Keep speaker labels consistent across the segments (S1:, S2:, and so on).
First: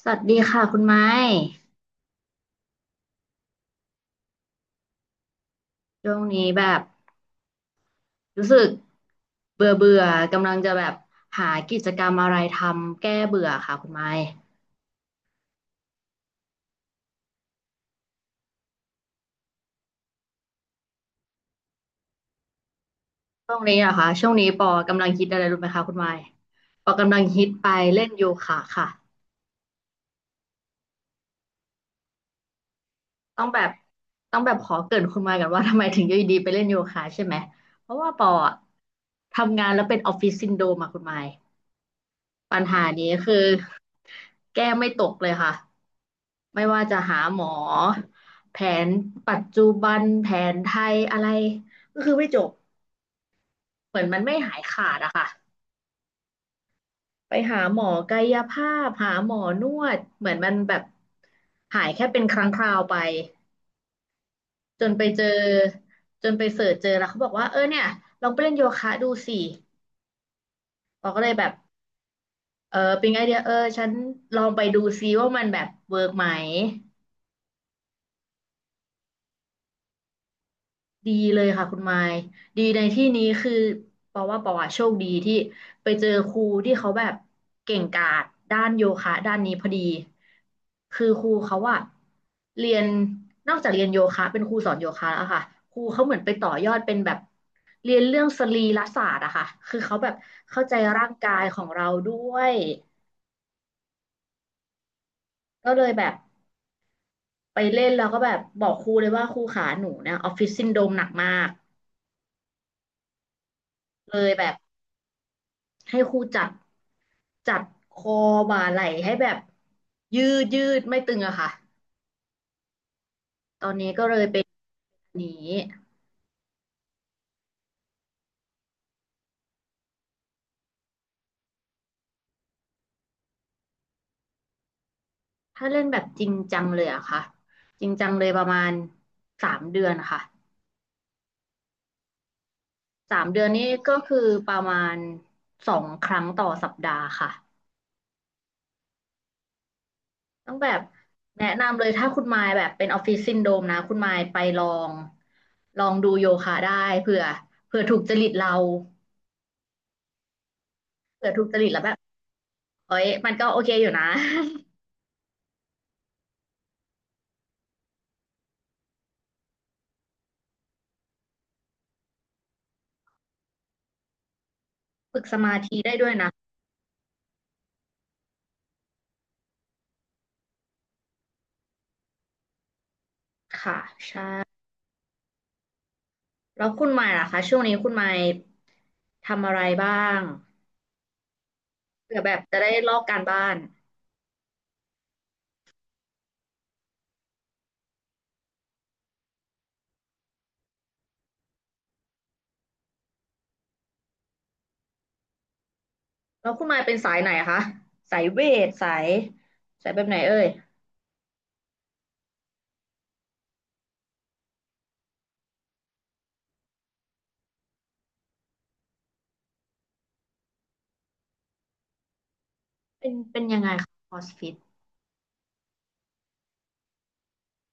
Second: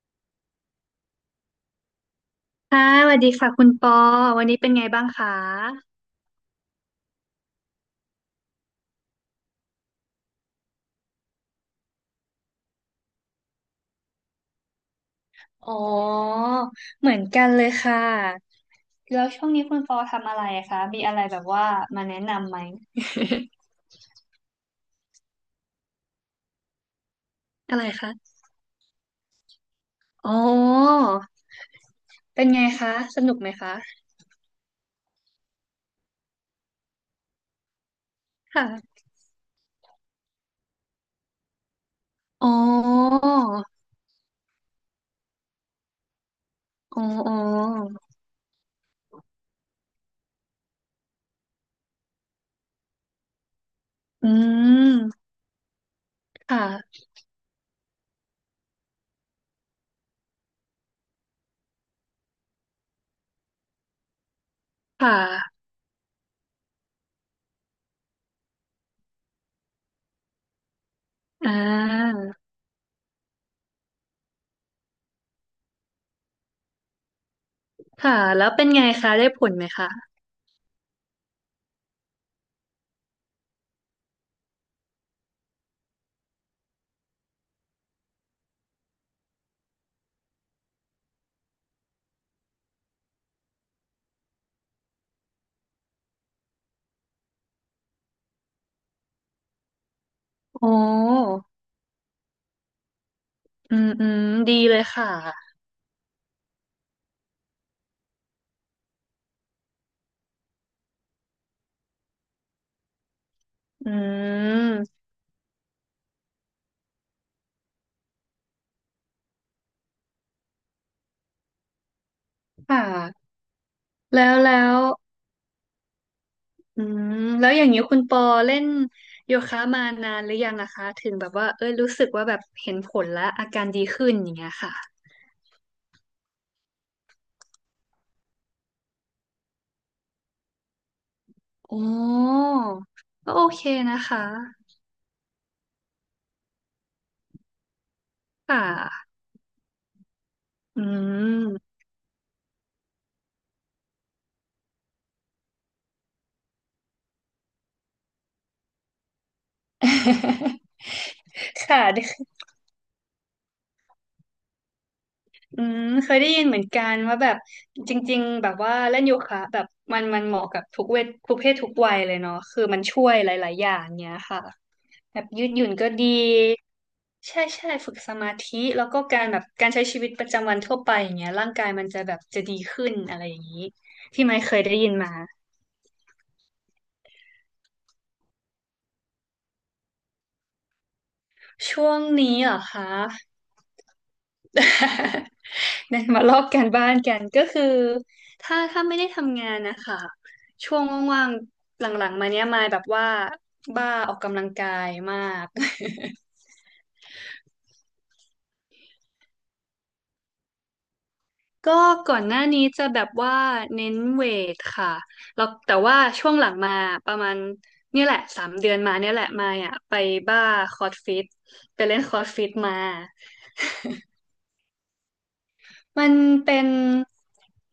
S1: สวัสดีค่ะคุณไม้
S2: ค่ะสวัสดีค่ะคุณปอวันนี้เป็นไงบ้างคะ
S1: ช่วงนี้แบบรู้สึกเบื่อเบื่อกำลังจะแบบหากิจกรรมอะไรทำแก้เบื่อค่ะคุณไม้
S2: อ๋อเหมือนกันเลยค่ะแล้วช่วงนี้คุณปอทำอะไรคะมีอะไรแบบว่ามาแนะนำไหม
S1: ช่วงนี้อะค่ะช่วงนี้ปอกำลังฮิตอะไรรู้ไหมคะคุณไม้ปอกำลังฮิตไป
S2: อะไร
S1: เล่นโย
S2: คะ
S1: คะค่ะ
S2: อ๋อเป็นไงคะสนุก
S1: ต้อ
S2: ไห
S1: ง
S2: ม
S1: แบบ
S2: คะ
S1: ต้องแบบขอเกริ่นคุณไม้กันว่าทำไมถึงอยู่ดีๆไปเล่นโยคะใช่ไหมเพราะว่าปออะ
S2: ค่ะ
S1: ทำงานแล้วเป็นออฟฟิศซินโดรมอะคุณไม้
S2: อ๋อ
S1: ปัญหานี้คือแก้ไม่ตกเลยค่ะไม่ว่าจะ
S2: อ๋อ
S1: หา
S2: อ๋อ
S1: หมอแผนปัจจุบันแผนไทยอะไรก็คือไม่จบเหมือนมัน
S2: อื
S1: ไม่หายขาดอะค่ะ
S2: มค่ะ
S1: ไปหาหมอกายภาพหาหมอนวดเหมือนมันแบบหายแค่เป็นครั้งคราวไปจนไป
S2: ค่
S1: เจอ
S2: ะ
S1: จนไปเสิร์ชเจอแล้วเขาบอกว่าเออเนี่ยลองไปเล่นโยคะดูสิเราก็เลยแบ
S2: อ่
S1: บ
S2: า
S1: เออเป็นไอเดียเออฉันลองไปดูซิว่ามันแบบเวิร์กไหม
S2: ค่ะแล้วเป็นไงคะได้ผลไหมคะ
S1: ดีเลยค่ะคุณไมค์ดีในที่นี้คือเพราะว่าปอว่าโชคดีที่ไปเจอครูที่เขาแบบเก่งกาจด้านโยคะด้านนี้พอดีคือครูเขาอะเรียนนอกจากเรียนโยคะเป็นครูสอนโยคะแล้วอค่ะครูเขาเหมือนไปต่อยอดเป็นแบบเรียนเรื่องสรีรศาสตร์อะค่ะคือเขาแบบเข้า
S2: อ๋อ
S1: ใจร่างกายของเราด้วย
S2: อืมอืมดีเลยค่ะ
S1: ก็เลยแบบไปเล่นแล้วก็แบบบอกครูเลยว่าครูขาหนูเนี่ยออฟฟิศซินโดรมหนักมาก
S2: อื
S1: เลยแบบ
S2: ม
S1: ให้ครูจัดคอบ่าไหล่ให้แบบยืดยืดไม่ตึงอะค่ะ
S2: ค่ะ
S1: ตอนนี้ก็เลย
S2: แล้ว
S1: เป็น
S2: แล้ว
S1: อันนี้
S2: อืมแล้วอย่างนี้คุณปอเล่นโยคะมานานหรือยังนะคะถึงแบบว่าเอ้ยรู้สึกว่าแบบเห็นผลและอาการดีขึ้นอย่างเงี้ยค่ะ
S1: ถ้าเล่นแบบจริงจังเลยอะค่ะจริงจังเลยประมาณสามเดือนค่ะ
S2: อ๋อ
S1: สาม
S2: ก็
S1: เดื
S2: โอ
S1: อน
S2: เค
S1: นี้ก็
S2: นะ
S1: คื
S2: คะ
S1: อประมาณ2 ครั้งต่อสัปดาห์ค่ะ
S2: ค่ะ
S1: ต้องแบบ
S2: อื
S1: แนะ
S2: ม
S1: นำเลยถ้าคุณมายแบบเป็นออฟฟิศซินโดรมนะคุณมายไปลองลองดูโยคะได้เผื่อเผื่อถูกจริตเราเผื่อถูกจ ริตแล้
S2: ค่ะ
S1: ว แบบเอ้ยมันก็โอเคอยู่นะ
S2: อืมเคยได้ยินเหมือนกันว่าแบบจริงๆแบบว่าเล่นโยคะแบบมันเหมาะกับทุกเวททุกเพศทุกวัยเลยเนาะคือมันช่วยหลายๆอย่างเนี้ยค่ะแบ
S1: ฝึก
S2: บ
S1: ส
S2: ยืด
S1: มา
S2: หยุ่น
S1: ธิ
S2: ก็
S1: ได้
S2: ดี
S1: ด้วยนะ
S2: ใช่ใช่ฝึกสมาธิแล้วก็การแบบการใช้ชีวิตประจำวันทั่วไปอย่างเงี้ยร่างกายมันจะแบบจะดีขึ้นอะไรอย่างนี้
S1: ค่ะใช่
S2: ที่ไม่เคยได้ยินมา
S1: แล้วคุณหมายล่ะคะช่วงนี้คุณหมายทำอะไรบ้าง
S2: ช่วง
S1: เผื่อ
S2: นี้
S1: แบบ
S2: เหร
S1: จะ
S2: อ
S1: ได้
S2: คะ
S1: ลอกการบ้าน
S2: เนี่ย มาลอกการบ้านกันก็คือถ้าไม่ได้ทำงานนะคะช่วงว่างๆหลังๆมาเนี้ยมายแบบว่าบ้าออกกำลังกายมาก
S1: แล้วคุณหมายเป็นสายไหนคะสายเวทสายสายแบบไหนเอ่ย
S2: ก็ก่อนหน้านี้จะแบบว่าเน้นเวทค่ะแล้วแต่ว่าช่วงหลังมาประมาณเนี่ยแหละสามเดือนมาเนี่ยแหละมาอ่ะไปบ้าคอร์สฟิตไปเล่นคอร์สฟิตมา
S1: เป็นเป็นยังไงคะคอสฟิต
S2: มันเป็น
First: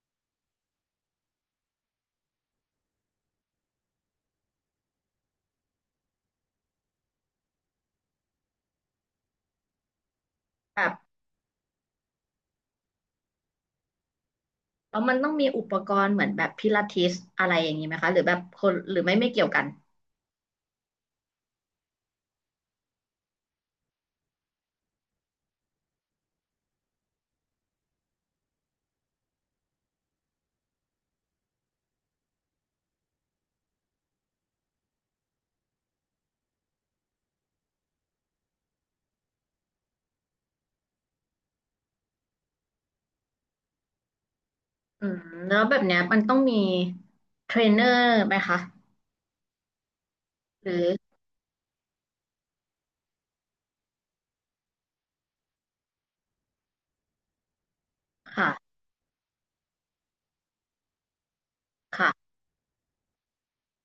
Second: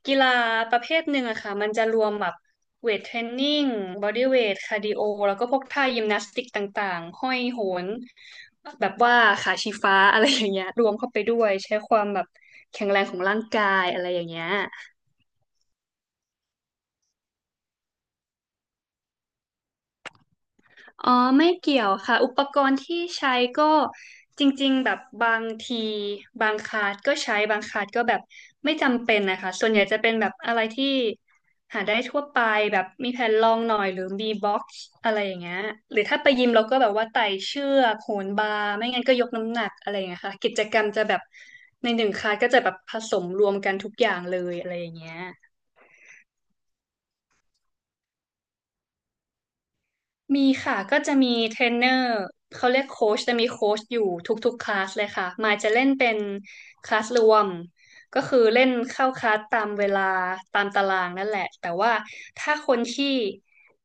S2: กีฬาประเภทหนึ่งอะค่ะ มันจะรวมแบบเวทเทรนนิ่งบอดี้เวทคาร์ดิโอแล้วก็พวกท่ายิมนาสติกต่างๆห้อยโหนแบบว่าขาชี้ฟ้าอะไรอย่างเงี้ยรว
S1: แบบ
S2: มเข้าไปด้วยใช้ความแบบแข็งแรงของร่างกายอะไรอย่างเงี้ย
S1: แล้วมันต้องมีอุปกรณ์เหมือนแบบพิลาทิสอะไรอย่างนี้ไหมคะหรือแบบคนหรือไม่ไม่เกี่ยวกัน
S2: อ๋อไม่เกี่ยวค่ะอุปกรณ์ที่ใช้ก็จริงๆแบบบางทีบางคลาสก็ใช้บางคลาสก็แบบไม่จำเป็นนะคะส่วนใหญ่จะเป็นแบบอะไรที่หาได้ทั่วไปแบบมีแผ่นรองหน่อยหรือมีบ็อกซ์อะไรอย่างเงี้ยหรือถ้าไปยิมเราก็แบบว่าไต่เชือกโหนบาร์ไม่งั้นก็ยกน้ำหนักอะไรอย่างเงี้ยค่ะกิจกรรมจะแบบในหนึ่งคลาสก็จะแบบผสมรวมกันทุกอย่างเลยอะไรอย่าง
S1: อื
S2: เงี้
S1: ม
S2: ย
S1: แล้วแบบเนี้ยมันต้องมีเทรนเนอร์ไหมคะ
S2: มี
S1: ห
S2: ค่ะ
S1: รือ
S2: ก็จะมีเทรนเนอร์เขาเรียกโค้ชจะมีโค้ชอยู่ทุกๆคลาสเลยค่ะมายจะเล่นเป็นคลาสรวมก็คือ
S1: ค่ะ
S2: เล่นเข้าคลาสตามเวลาตามตารางนั่นแหละแต่ว่า
S1: ค่ะ
S2: ถ้าคนที่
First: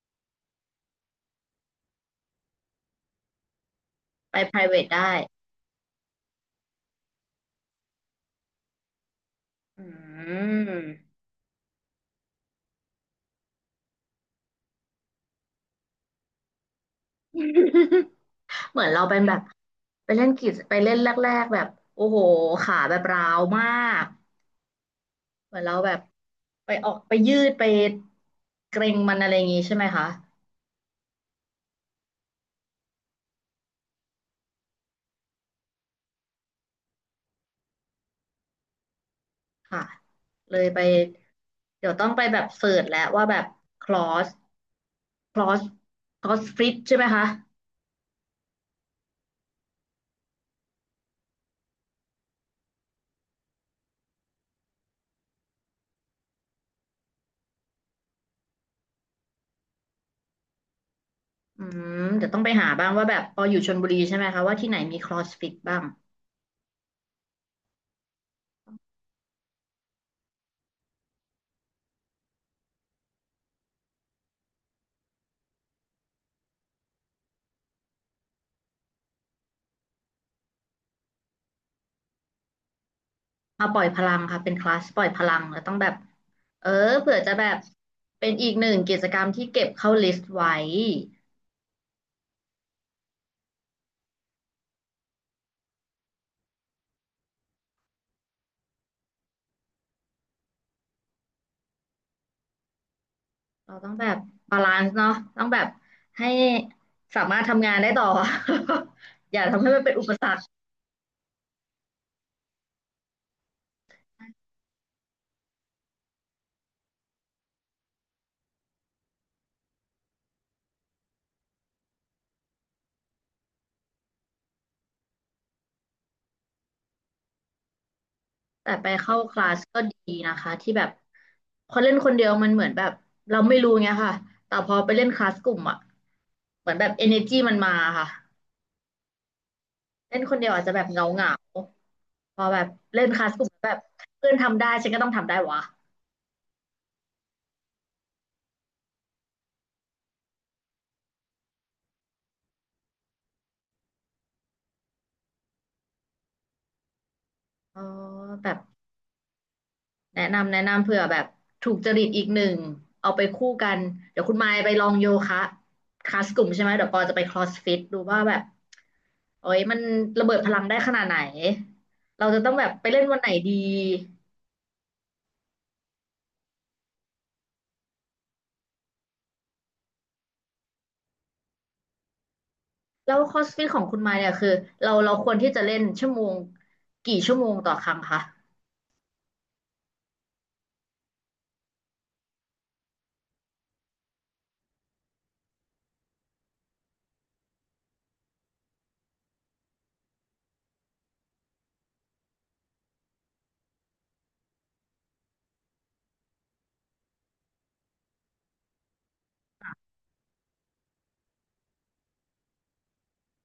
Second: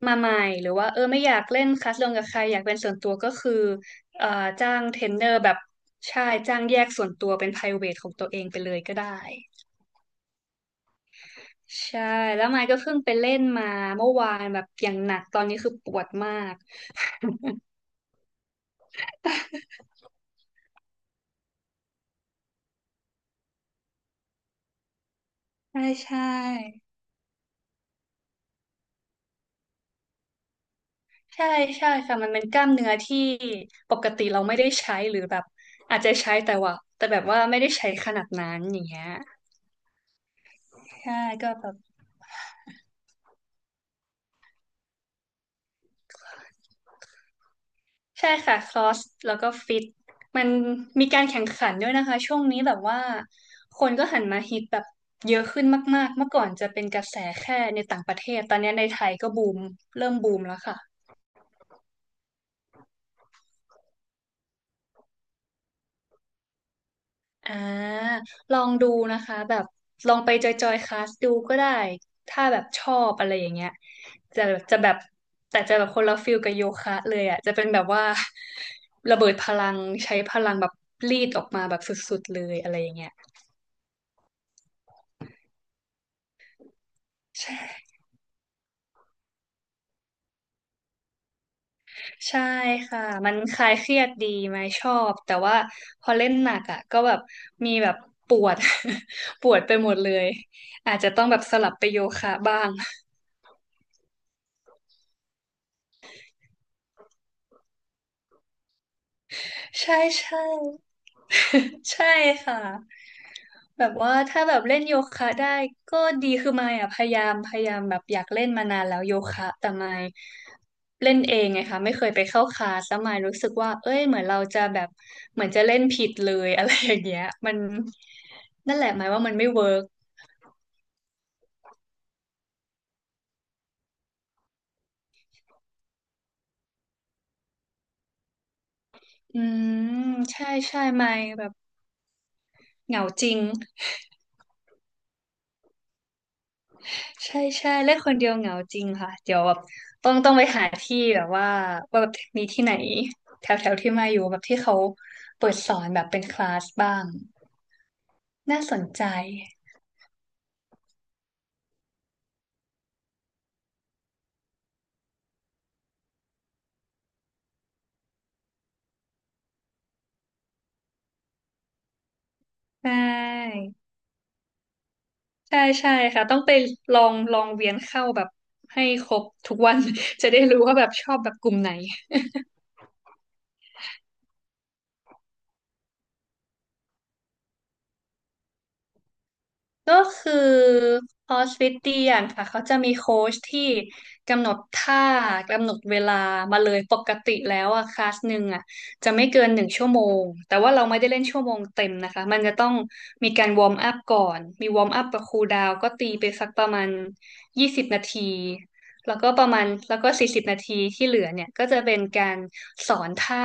S2: มาใหม่หรือว่าเออไม่อยากเล่นคลาสรวมกับใครอยากเป็นส่วนตัวก็คือเอ่อ
S1: ไป
S2: จ้าง
S1: private
S2: เทร
S1: ได้
S2: นเนอร์แบบใช่จ้างแยกส่วนตัวเป็น private ของตัวเองไปเลยก็ได้
S1: อืม
S2: ใช่แล้วมายก็เพิ่งไปเล่นมาเมื่อวานแบบอย่างหนักตอนนี้คือปวดมาก
S1: เหมือนเราเป็นแบบไปเล่นกีฬาไปเล่นแรกๆแบบโอ้โหขาแบบร้าวมากเหมือนเรา
S2: ใช่
S1: แบบ
S2: ใช่
S1: ไปออกไปยืดไปเกร็งมันอะไรอย่างงี้ใช่ไหมคะ
S2: ใช่ใช่ค่ะมันเป็นกล้ามเนื้อที่ปกติเราไม่ได้ใช้หรือแบบอาจจะใช้แต่ว่าแบบว่าไม่ได้ใช้ขนาดนั้นอย่างเงี้ย
S1: ค่ะเลยไป
S2: ใช่ก็แบบ
S1: เดี๋ยวต้องไปแบบเสิร์ชแล้วว่าแบบคลอสคลอสคลอสฟิตใช่ไหมคะ
S2: ใช่ค่ะครอสแล้วก็ฟิตมันมีการแข่งขันด้วยนะคะช่วงนี้แบบว่าคนก็หันมาฮิตแบบเยอะขึ้นมากๆเมื่อก่อนจะเป็นกระแสแค่ในต่างประเทศตอนนี้ในไทยก็บูมเริ่มบูมแล้วค่ะ
S1: อืมเดี๋ยวต้องไปหาบ้างว่าแบบพออยู่ชลบุรีใช่ไหมคะว่าที่ไหนมีคลอสฟิตบ้าง
S2: อ่าลองดูนะคะแบบลองไปจอยคลาสดูก็ได้ถ้าแบบชอบอะไรอย่างเงี้ยจะจะแบบแต่จะแบบคนละฟิลกับโยคะเลยอ่ะจะเป็นแบบว่า ระเบิดพลังใช้พลังแบบรีดออกมาแบบสุดๆเลยอะไรอย่างเงี้ย
S1: มาปล่อยพลังค่ะเป็นคลาสปล่อยพลังแล้วต้องแบบเออเผื่อจะ
S2: ใ
S1: แบบ
S2: ช่
S1: เป็นอีกหนึ่งกิจกรรมที่เก็บเข้าลิสต์ไว้
S2: ใช่ค่ะมันคลายเครียดดีไหมชอบแต่ว่าพอเล่นหนักอ่ะก็แบบมีแบบปวด ปวดไปหมดเลยอาจจะต้องแบบสลับไปโยคะบ้าง
S1: เราต้องแบบบาลานซ์เนาะต้องแบบให้สามารถทำงานได้ต่อ อย่าทำให้มันเป็น
S2: ใช่
S1: อุปสร
S2: ใช่
S1: รค
S2: ใช่ค่ะแบบว่าถ้าแบบเล่นโยคะได้ก็ดีคือมายอ่ะพยายามแบบอยากเล่นมานานแล้วโยคะแต่มายเล่นเองไงคะไม่เคยไปเข้าคลาสแล้วมายรู้สึกว่าเอ้ยเหมือนเราจะแบบเหมือนจะเล่นผิดเลย อะไรอย่างเงี้ยมัน
S1: แต่
S2: นั่นแห
S1: ไป
S2: ละหมาย
S1: เข้า
S2: ว่ามั
S1: ค
S2: น
S1: ลา
S2: ไม่
S1: ส
S2: เวิ
S1: ก็
S2: ร์ก
S1: ดีนะคะที่แบบพอเล่นคนเดียวมันเหมือนแบบเราไม่รู้ไงค่ะแต่พอไปเล่นคลาสกลุ่มอ่ะเหมือนแบบ energy มันมาค่ะ
S2: อืม
S1: เล่นคน
S2: ใช่
S1: เดียวอาจจะ
S2: ใช่
S1: แบบเหงา
S2: มา
S1: เห
S2: ย
S1: งา
S2: แบบ
S1: พอแบบ
S2: เห
S1: เล่
S2: งา
S1: นค
S2: จ
S1: ลาส
S2: ริง
S1: กลุ่มแบบเพื่อนทำได้ฉันก็ต้องทำได้วะ
S2: ใช่ใช่เล่นคนเดียวเหงาจริงค่ะเดี๋ยวแบบต้องไปหาที่แบบว่าว่าแบบมีที่ไหนแถวแถวที่มาอยู่แบบที่เขาเปิดสอนแบบเป็นคลาสบ้าง
S1: อ๋อแบบ
S2: น่าสนใจ
S1: แนะนำเผื่อแบบถูกจริตอีกหนึ่งเอาไปคู่กันเดี๋ยวคุณมายไปลองโยคะคลาสกลุ่มใช่ไหมเดี๋ยวปอจะไปครอสฟิตดูว่าแบบโอ้ยมันระเบิดพลังได้ขนาดไหนเราจะต้องแบบไป
S2: ใช
S1: เล่นวันไหนดี
S2: ่ใช่ใช่ค่ะต้องไปลองเวียนเข้าแบบให้ครบทุกวัน จะได้รู้ว่าแบบชอบแบบกลุ่มไหน
S1: แล้วครอสฟิตของคุณมายเนี่ยคือเราควรที่จะเล่นชั่วโมงกี่ชั่วโมงต่อครั้งคะ
S2: ก็คือคอร์สฟิตเตียนค่ะเขาจะมีโค้ชที่กำหนดท่ากำหนดเวลามาเลยปกติแล้วอะคลาสหนึ่งอะจะไม่เกินหนึ่งชั่วโมงแต่ว่าเราไม่ได้เล่นชั่วโมงเต็มนะคะมันจะต้องมีการวอร์มอัพก่อนมีวอร์มอัพกับคูลดาวน์ก็ตีไปสักประมาณยี่สิบนาที แล้วก็ประมาณแล้วก็40 นาทีที่เหลือเนี่ยก็จะเป็นการสอนท่า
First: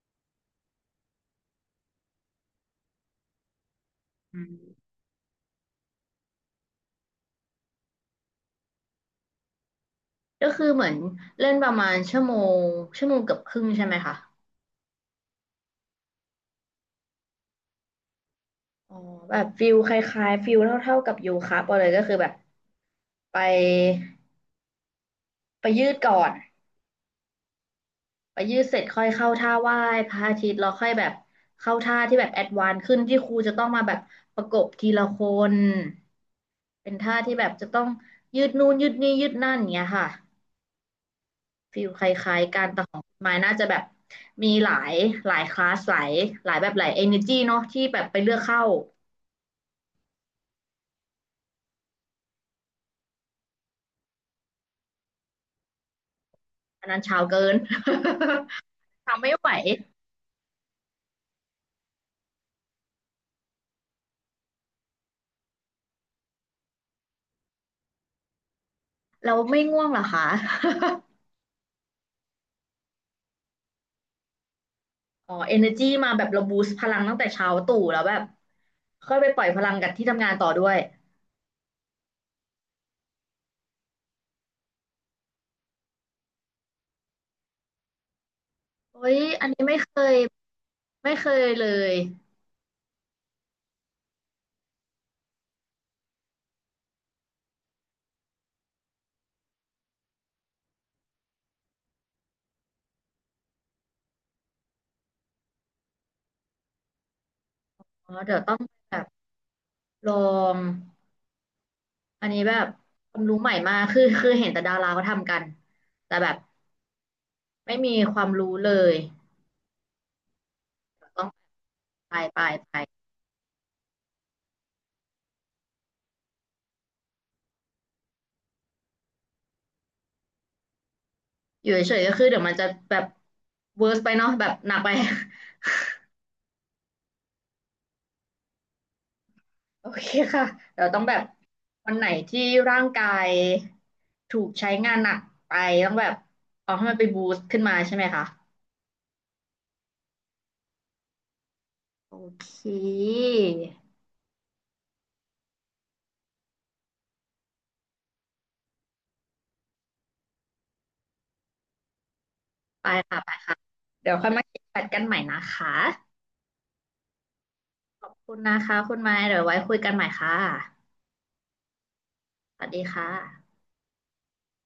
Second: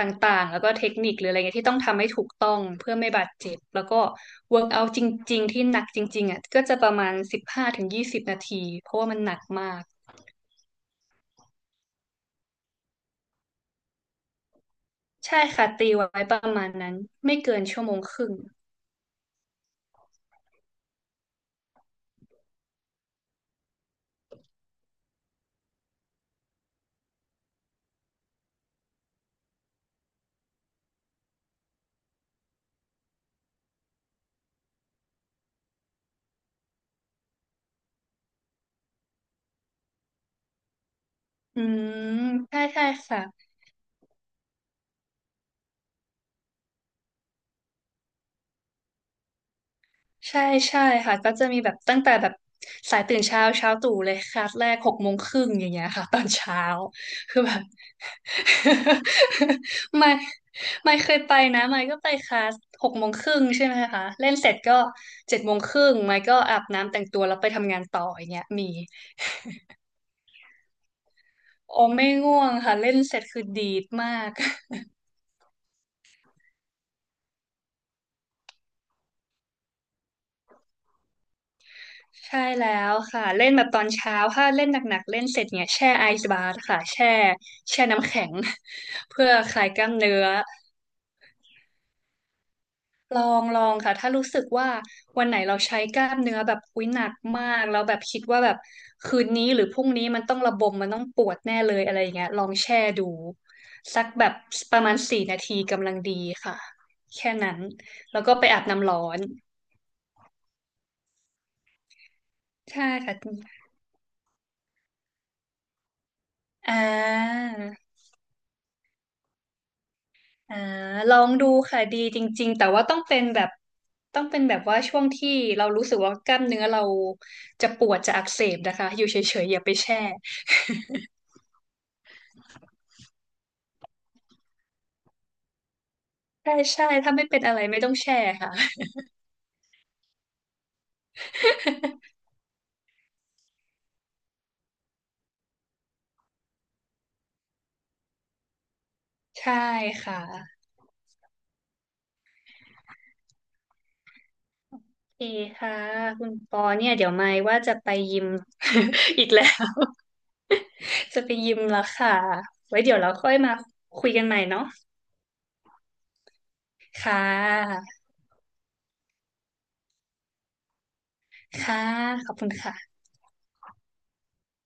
S2: ต่างๆแล้วก็เทคนิคหรืออะไรเงี้ยที่ต้องทำให้ถูกต้องเพื่อไม่บาดเจ็บแล้วก็
S1: อืม
S2: work out จริงๆที่หนักจริงๆอ่ะก็จะประมาณ15-20 นาทีเพราะว่ามันหนักมาก
S1: ก็คือเหมือนเล่นประมาณงชั่วโมงเกือบครึ่งใช่ไหมคะ
S2: ใช่ค่ะตีไว้ประมาณนั้นไม่เกินชั่วโมงครึ่ง
S1: อ๋อแบบฟิลคล้ายๆฟิลเท่าๆกับโยคะไปเลยก็คือแบบไปไปยืดก่อนไปยืดเสร็จค่อยเข้าท่าไหว้พระอาทิตย์แล้วค่อยแบบเข้าท่าที่แบบแอดวานซ์ขึ้นที่ครูจะต้องมาแบบประกบทีละคนเป็นท่าที่แบบจะต้องยืดนู่นยืดนี่ยืดนั่นอย่างเงี้ยค่ะ
S2: อื
S1: ฟิ
S2: ม
S1: ลคล้ายๆ
S2: ใช่
S1: กันแต่
S2: ใช่
S1: ของ
S2: ค่ะ
S1: ไม้น่าจะแบบมีหลายหลายคลาสหลายหลายแบบหลายเอเนจีเนาะที่แบบไปเลือกเข้า
S2: ใช่ใช่ค่ะก็จะมีแบบตั้งแต่แบบสายตื่นเช้าเช้าตรู่เลยคลาสแรกหกโมงครึ่งอย่างเงี้ยค่ะตอนเช้า
S1: อันนั้นเช้า
S2: คือ
S1: เกิ
S2: แบ
S1: น
S2: บ
S1: ทำไม่ไหว
S2: ไม่ไม่เคยไปนะไม่ก็ไปคลาสหกโมงครึ่งใช่ไหมคะเล่นเสร็จก็7:30ไม่ก็อาบน้ำแต่งตัวแล้วไปทำงานต่ออย่างเงี้ยมี
S1: เราไม่ง่วงเหรอคะ
S2: โอไม่ง่วงค่ะเล่นเสร็จคือดีดมาก
S1: อ๋อเอเนจีมาแบบเราบูสต์พลังตั้งแต่เช้าตู่แล้วแบบค่อยไปปล่อยพลังกับที่ทำงานต่อด้วย
S2: ใช่แล้วค่ะเล่นแบบตอนเช้าถ้าเล่นหนักๆเล่นเสร็จเนี่ยแช่ไอซ์บาร์ค่ะแช่น้ำแข็ง
S1: โอ้ ย
S2: เพื่อ
S1: อัน
S2: ค
S1: นี้
S2: ลายกล้าม
S1: ย
S2: เนื้อ
S1: ไม่เคยเลย
S2: ลองลองค่ะถ้ารู้สึกว่าวันไหนเราใช้กล้ามเนื้อแบบอุ้ยหนักมากแล้วแบบคิดว่าแบบคืนนี้หรือพรุ่งนี้มันต้องระบมมันต้องปวดแน่เลยอะไรอย่างเงี้ยลองแช่ดูสักแบบประมาณ4 นาทีกำลังดีค่ะแค่นั้น
S1: อ๋อ
S2: แล้วก็
S1: เดี๋ยว
S2: ไป
S1: ต้อง
S2: อาบน้ำ
S1: แบ
S2: ร้อ
S1: บ
S2: น
S1: ลองอันนี้แบบ
S2: ใช่
S1: ค
S2: ค่ะ
S1: วามรู้ใหม่มากคือคือเห็นแต่ดาราเขาทำกันแต่แบบ
S2: อ่า
S1: ไม่มีความรู้เลย
S2: อ่าลอ
S1: ต้อง
S2: งดูค่ะดี
S1: ไป
S2: จ
S1: ไป
S2: ริงๆแต่
S1: ไป
S2: ว่าต้องเป็นแบบต้องเป็นแบบว่าช่วงที่เรารู้สึกว่ากล้ามเนื้อเราจะปวดจะอักเสบนะคะอยู่เฉยๆอย่าไปแช่
S1: อยู่เฉยๆก็คือเดี๋ยวมันจะแบบเวิร์สไปเนาะแบบหนักไป
S2: ใช่ใช่ถ้าไม่เป็นอะไรไม่ต้องแชร์ค่ะ
S1: โอเคค่ะเดี๋ยวต้องแบบวัน ไหนที่ร่างกายถูกใช้งานหนักไปต้องแบบเอาให้มันไปบูสต์ขึ้นมาใช่ไหมคะ
S2: ใช่ค่ะ
S1: โอเค
S2: โอเคค่ะคุณปอเนี่ยเดี๋ยวไม่ว่าจะไปยิม อีกแล้ว จะไปยิมแล้วค่ะไว้
S1: ไป
S2: เดี๋ยวเรา
S1: ค่ะ
S2: ค่
S1: ไป
S2: อยมา
S1: ค่ะ
S2: คุ
S1: เดี๋
S2: ย
S1: ยว
S2: กัน
S1: ค่อย
S2: ใหม่
S1: มาคิด
S2: เนาะ
S1: แบทกันใหม่นะคะ
S2: ค่ะ
S1: ขอบคุณนะคะคุณไม้เดี๋ยวไว้คุยกันใหม่ค่ะ
S2: ค่ะขอบคุณ
S1: สวัสดี
S2: ค่ะ
S1: ค่ะ